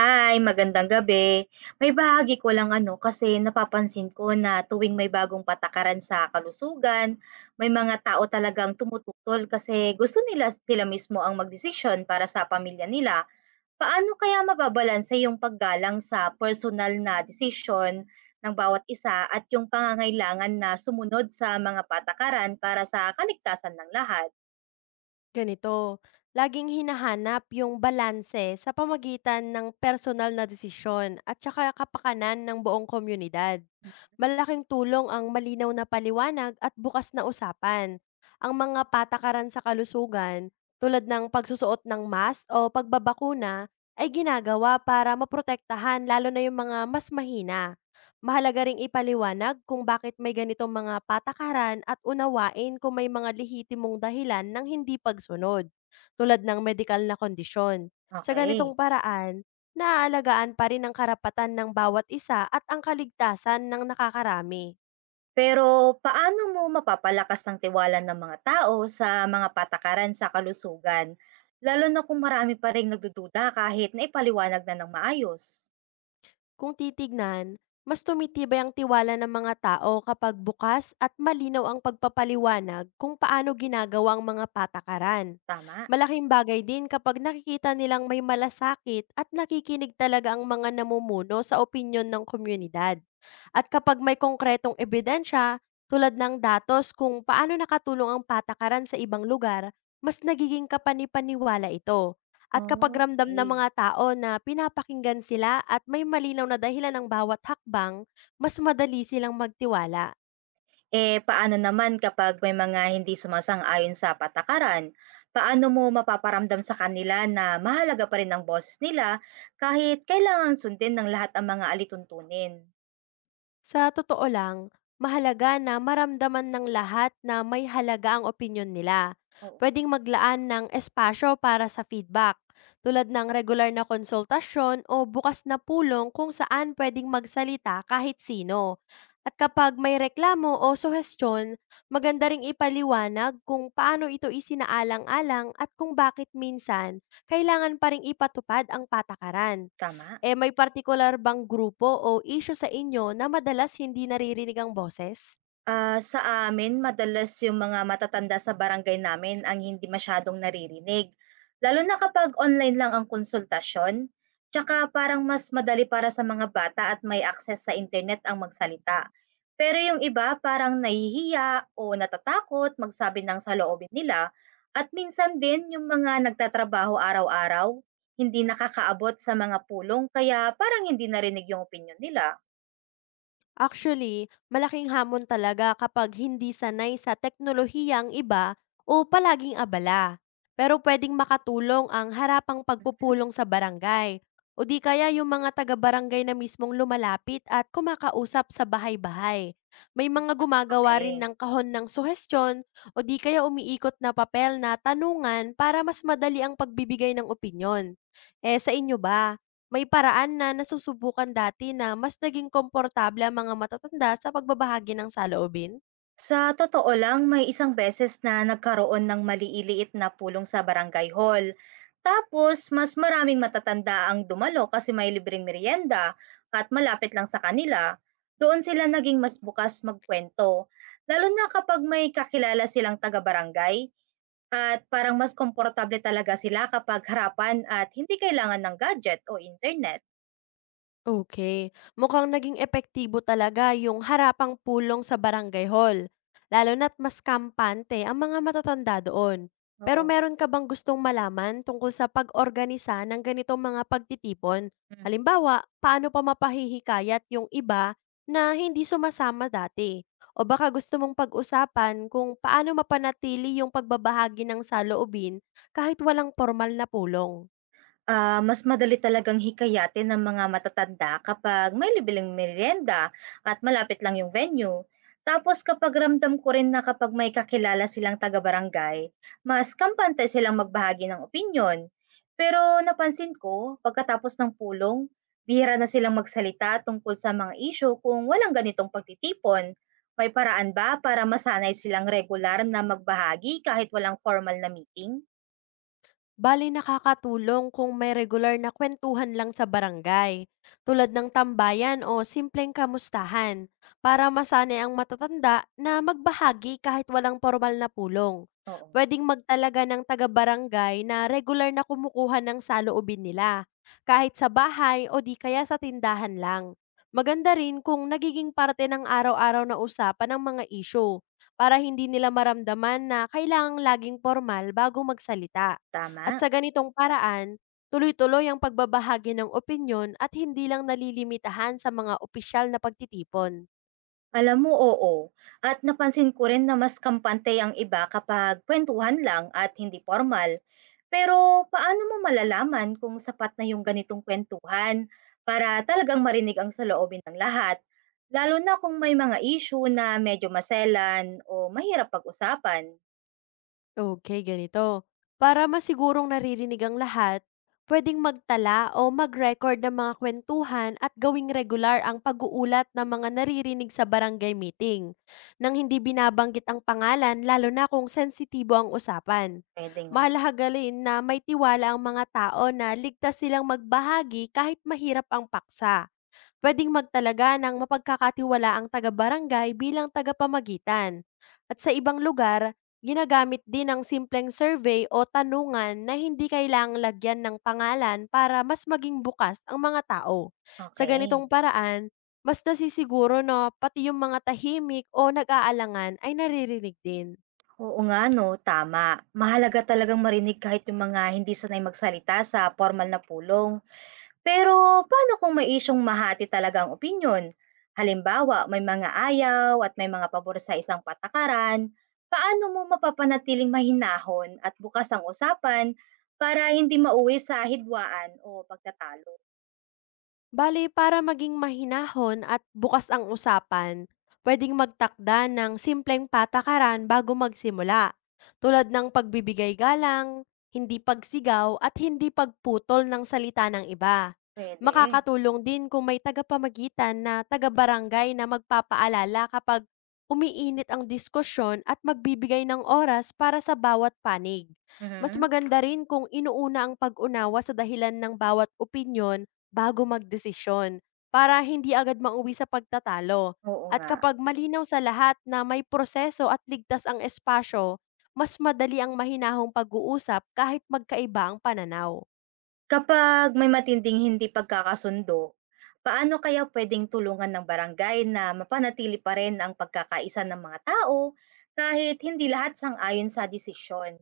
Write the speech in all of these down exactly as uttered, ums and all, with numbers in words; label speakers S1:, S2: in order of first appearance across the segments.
S1: Hi, magandang gabi. May bahagi ko lang ano kasi napapansin ko na tuwing may bagong patakaran sa kalusugan, may mga tao talagang tumututol kasi gusto nila sila mismo ang magdesisyon para sa pamilya nila. Paano kaya mababalanse yung paggalang sa personal na desisyon ng bawat isa at yung pangangailangan na sumunod sa mga patakaran para sa kaligtasan ng lahat?
S2: Ganito, laging hinahanap yung balanse sa pamagitan ng personal na desisyon at saka kapakanan ng buong komunidad. Malaking tulong ang malinaw na paliwanag at bukas na usapan. Ang mga patakaran sa kalusugan, tulad ng pagsusuot ng mask o pagbabakuna, ay ginagawa para maprotektahan lalo na yung mga mas mahina. Mahalaga ring ipaliwanag kung bakit may ganitong mga patakaran at unawain kung may mga lehitimong dahilan ng hindi pagsunod, tulad ng medikal na kondisyon. Sa
S1: Okay.
S2: ganitong paraan, naaalagaan pa rin ang karapatan ng bawat isa at ang kaligtasan ng nakakarami.
S1: Pero paano mo mapapalakas ang tiwala ng mga tao sa mga patakaran sa kalusugan, lalo na kung marami pa ring nagdududa kahit naipaliwanag na ng maayos?
S2: Kung titignan, mas tumitibay ang tiwala ng mga tao kapag bukas at malinaw ang pagpapaliwanag kung paano ginagawa ang mga patakaran.
S1: Tama?
S2: Malaking bagay din kapag nakikita nilang may malasakit at nakikinig talaga ang mga namumuno sa opinyon ng komunidad. At kapag may konkretong ebidensya, tulad ng datos kung paano nakatulong ang patakaran sa ibang lugar, mas nagiging kapanipaniwala ito. At kapag
S1: Oh,
S2: ramdam ng
S1: okey.
S2: mga tao na pinapakinggan sila at may malinaw na dahilan ng bawat hakbang, mas madali silang magtiwala.
S1: Eh, paano naman kapag may mga hindi sumasang-ayon sa patakaran? Paano mo mapaparamdam sa kanila na mahalaga pa rin ang boses nila kahit kailangan sundin ng lahat ang mga alituntunin?
S2: Sa totoo lang, mahalaga na maramdaman ng lahat na may halaga ang opinyon nila.
S1: Oo,
S2: Pwedeng maglaan ng espasyo para sa feedback, tulad ng regular na konsultasyon o bukas na pulong kung saan pwedeng magsalita kahit sino. At kapag may reklamo o suhestyon, maganda ring ipaliwanag kung paano ito isinaalang-alang at kung bakit minsan kailangan pa ring ipatupad ang patakaran.
S1: tama.
S2: Eh, may partikular bang grupo o issue sa inyo na madalas hindi naririnig ang boses?
S1: Ah, sa amin madalas yung mga matatanda sa barangay namin ang hindi masyadong naririnig. Lalo na kapag online lang ang konsultasyon, tsaka parang mas madali para sa mga bata at may access sa internet ang magsalita. Pero yung iba parang nahihiya o natatakot magsabi ng saloobin nila at minsan din yung mga nagtatrabaho araw-araw hindi nakakaabot sa mga pulong kaya parang hindi narinig yung opinyon nila.
S2: Actually, malaking hamon talaga kapag hindi sanay sa teknolohiyang iba o palaging abala. Pero pwedeng makatulong ang harapang pagpupulong sa barangay o di kaya yung mga taga-barangay na mismong lumalapit at kumakausap sa bahay-bahay. May mga gumagawa rin
S1: Okay.
S2: ng kahon ng suhestyon o di kaya umiikot na papel na tanungan para mas madali ang pagbibigay ng opinyon. Eh sa inyo ba, may paraan na nasusubukan dati na mas naging komportable ang mga matatanda sa pagbabahagi ng saloobin?
S1: Sa totoo lang, may isang beses na nagkaroon ng maliliit na pulong sa barangay hall. Tapos, mas maraming matatanda ang dumalo kasi may libreng merienda at malapit lang sa kanila. Doon sila naging mas bukas magkwento, lalo na kapag may kakilala silang taga-barangay at parang mas komportable talaga sila kapag harapan at hindi kailangan ng gadget o internet.
S2: Okay, mukhang naging epektibo talaga yung harapang pulong sa barangay hall, lalo na't mas kampante ang mga matatanda doon. Pero
S1: Oo
S2: meron ka bang gustong malaman tungkol sa pag-organisa ng ganitong mga pagtitipon?
S1: nga.
S2: Halimbawa, paano pa mapahihikayat yung iba na hindi sumasama dati? O baka gusto mong pag-usapan kung paano mapanatili yung pagbabahagi ng saloobin kahit walang formal na pulong?
S1: Ah, mas madali talagang hikayatin ng mga matatanda kapag may libreng merienda at malapit lang yung venue. Tapos kapag ramdam ko rin na kapag may kakilala silang taga-barangay, mas kampante silang magbahagi ng opinyon. Pero napansin ko, pagkatapos ng pulong, bihira na silang magsalita tungkol sa mga isyu kung walang ganitong pagtitipon. May paraan ba para masanay silang regular na magbahagi kahit walang formal na meeting?
S2: Bale nakakatulong kung may regular na kwentuhan lang sa barangay, tulad ng tambayan o simpleng kamustahan, para masanay ang matatanda na magbahagi kahit walang formal na pulong.
S1: Oo nga,
S2: Pwedeng magtalaga ng taga-barangay na regular na kumukuha ng saloobin nila, kahit sa bahay o di kaya sa tindahan lang. Maganda rin kung nagiging parte ng araw-araw na usapan ng mga isyu para hindi nila maramdaman na kailangang laging formal bago magsalita. At
S1: tama.
S2: sa ganitong paraan, tuloy-tuloy ang pagbabahagi ng opinyon at hindi lang nalilimitahan sa mga opisyal na pagtitipon.
S1: Alam mo, oo. At napansin ko rin na mas kampante ang iba kapag kwentuhan lang at hindi formal. Pero paano mo malalaman kung sapat na yung ganitong kwentuhan para talagang marinig ang saloobin ng lahat? Lalo na kung may mga issue na medyo maselan o mahirap pag-usapan.
S2: Okay, ganito. Para masigurong naririnig ang lahat, pwedeng magtala o mag-record ng mga kwentuhan at gawing regular ang pag-uulat ng mga naririnig sa barangay meeting, nang hindi binabanggit ang pangalan lalo na kung sensitibo ang usapan.
S1: Pwede nga.
S2: Mahalaga rin na may tiwala ang mga tao na ligtas silang magbahagi kahit mahirap ang paksa. Puwedeng magtalaga ng mapagkakatiwalaang taga-barangay bilang tagapamagitan. At sa ibang lugar, ginagamit din ang simpleng survey o tanungan na hindi kailangang lagyan ng pangalan para mas maging bukas ang mga tao. Sa
S1: Okay.
S2: ganitong paraan, mas nasisiguro na pati yung mga tahimik o nag-aalangan ay naririnig din.
S1: Oo nga no, tama. Mahalaga talagang marinig kahit yung mga hindi sanay magsalita sa formal na pulong. Pero paano kung may isyung mahati talaga ang opinyon? Halimbawa, may mga ayaw at may mga pabor sa isang patakaran, paano mo mapapanatiling mahinahon at bukas ang usapan para hindi mauwi sa hidwaan o pagtatalo?
S2: Bale, para maging mahinahon at bukas ang usapan, pwedeng magtakda ng simpleng patakaran bago magsimula, tulad ng pagbibigay galang, hindi pagsigaw at hindi pagputol ng salita ng iba.
S1: Pwede.
S2: Makakatulong din kung may tagapamagitan na taga-barangay na magpapaalala kapag umiinit ang diskusyon at magbibigay ng oras para sa bawat panig. Mas
S1: Mhm.
S2: maganda rin kung inuuna ang pag-unawa sa dahilan ng bawat opinyon bago magdesisyon, para hindi agad mauwi sa pagtatalo.
S1: Oo
S2: At
S1: nga.
S2: kapag malinaw sa lahat na may proseso at ligtas ang espasyo, mas madali ang mahinahong pag-uusap kahit magkaiba ang pananaw.
S1: Kapag may matinding hindi pagkakasundo, paano kaya pwedeng tulungan ng barangay na mapanatili pa rin ang pagkakaisa ng mga tao kahit hindi lahat sang-ayon sa desisyon?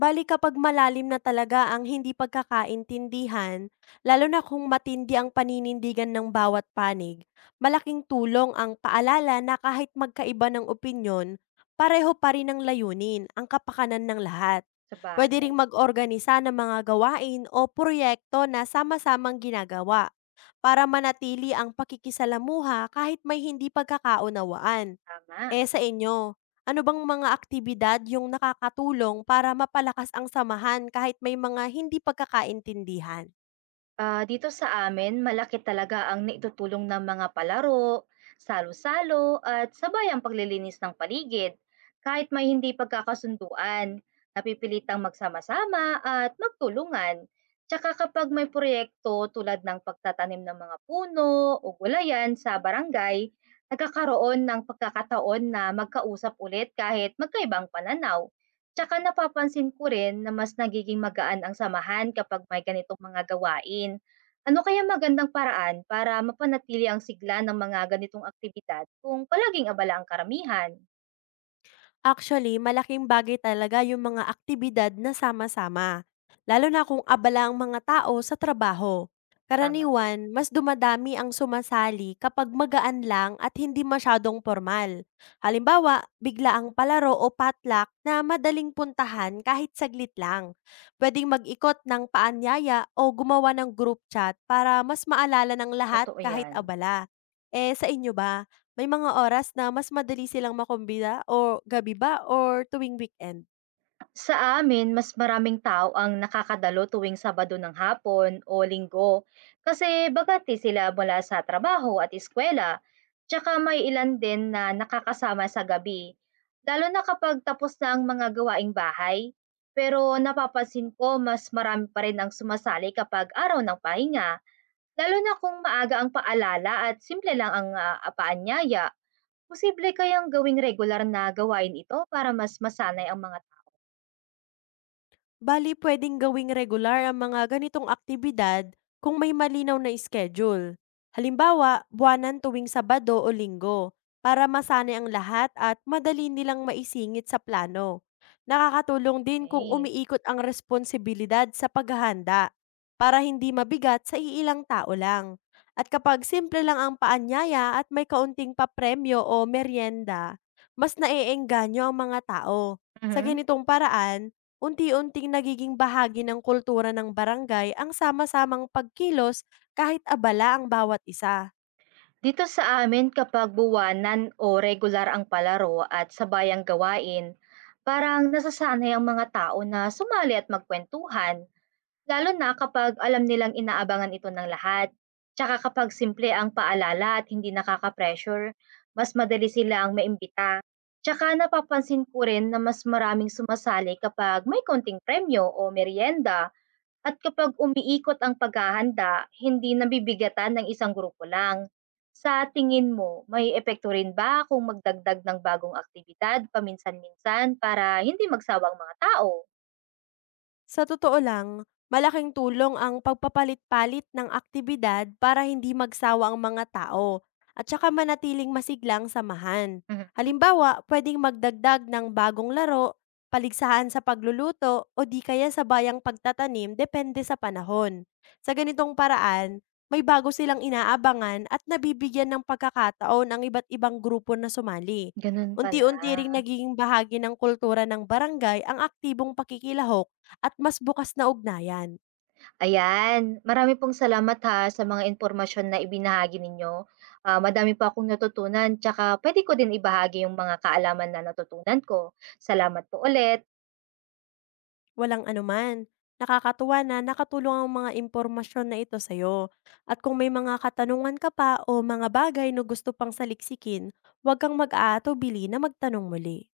S2: Bale kapag malalim na talaga ang hindi pagkakaintindihan, lalo na kung matindi ang paninindigan ng bawat panig, malaking tulong ang paalala na kahit magkaiba ng opinyon, pareho pa rin ang layunin, ang kapakanan ng lahat. Pwede ring
S1: Sabagay,
S2: mag-organisa ng mga gawain o proyekto na sama-samang ginagawa para manatili ang pakikisalamuha kahit may hindi pagkakaunawaan.
S1: tama.
S2: Eh, sa inyo, ano bang mga aktibidad yung nakakatulong para mapalakas ang samahan kahit may mga hindi pagkakaintindihan?
S1: Ah, dito sa amin malaki talaga ang naitutulong ng mga palaro, salo-salo at sabay ang paglilinis ng paligid. Kahit may hindi pagkakasunduan, napipilitang magsama-sama at magtulungan. Tsaka kapag may proyekto tulad ng pagtatanim ng mga puno o gulayan sa barangay, nagkakaroon ng pagkakataon na magkausap ulit kahit magkaibang pananaw. Tsaka napapansin ko rin na mas nagiging magaan ang samahan kapag may ganitong mga gawain. Ano kaya magandang paraan para mapanatili ang sigla ng mga ganitong aktibidad kung palaging abala ang karamihan?
S2: Actually, malaking bagay talaga yung mga aktibidad na sama-sama, lalo na kung abala ang mga tao sa trabaho.
S1: Tama,
S2: Karaniwan, mas dumadami ang sumasali kapag magaan lang at hindi masyadong formal. Halimbawa, bigla ang palaro o patlak na madaling puntahan kahit saglit lang. Pwedeng mag-ikot ng paanyaya o gumawa ng group chat para mas maalala ng lahat
S1: totoo
S2: kahit
S1: yan.
S2: abala. Eh, sa inyo ba? May mga oras na mas madali silang makumbina, o gabi ba or tuwing weekend?
S1: Sa amin, mas maraming tao ang nakakadalo tuwing Sabado ng hapon o Linggo kasi bagati sila mula sa trabaho at eskwela. Tsaka may ilan din na nakakasama sa gabi, lalo na kapag tapos na ang mga gawaing bahay. Pero napapansin ko mas marami pa rin ang sumasali kapag araw ng pahinga, lalo na kung maaga ang paalala at simple lang ang ah, paanyaya. Posible kayang gawing regular na gawain ito para mas masanay ang mga
S2: Bali puwedeng gawing regular ang mga ganitong aktibidad kung may malinaw na schedule. Halimbawa, buwanan tuwing Sabado o Linggo para masanay ang lahat at madali nilang maisingit sa plano. Nakakatulong din kung
S1: tao.
S2: umiikot ang responsibilidad sa paghahanda para hindi mabigat sa iilang tao lang. At kapag simple lang ang paanyaya at may kaunting papremyo o merienda, mas naiengganyo ang mga tao. Sa
S1: Mhm.
S2: ganitong paraan, unti-unting nagiging bahagi ng kultura ng barangay ang sama-samang pagkilos kahit abala ang bawat isa.
S1: Dito sa amin kapag buwanan o regular ang palaro at sabayang gawain, parang nasasanay ang mga tao na sumali at magkwentuhan, lalo na kapag alam nilang inaabangan ito ng lahat. Tsaka kapag simple ang paalala at hindi nakaka-pressure, mas madali silang maimbita. Tsaka napapansin ko rin na mas maraming sumasali kapag may konting premyo o merienda. At kapag umiikot ang paghahanda, hindi nabibigatan ng isang grupo lang. Sa tingin mo, may epekto rin ba kung magdagdag ng bagong aktibidad paminsan-minsan para hindi magsawa ang mga tao?
S2: Sa totoo lang, malaking tulong ang pagpapalit-palit ng aktibidad para hindi magsawa ang mga tao at saka manatiling masiglang samahan.
S1: Mhm.
S2: Halimbawa, pwedeng magdagdag ng bagong laro, paligsahan sa pagluluto o di kaya sa bayang pagtatanim depende sa panahon. Sa ganitong paraan, may bago silang inaabangan at nabibigyan ng pagkakataon ang iba't ibang grupo na sumali.
S1: Ganun pala.
S2: Unti-unti ring nagiging bahagi ng kultura ng barangay ang aktibong pakikilahok at mas bukas na ugnayan.
S1: Ayan, marami pong salamat ha sa mga impormasyon na ibinahagi ninyo. Ah, madami pa akong natutunan, tsaka pwede ko din ibahagi yung mga kaalaman na natutunan ko. Salamat po ulit.
S2: Walang anuman. Nakakatuwa na nakatulong ang mga impormasyon na ito sa'yo. At kung may mga katanungan ka pa o mga bagay na gusto pang saliksikin, huwag kang mag-aatubili na magtanong muli.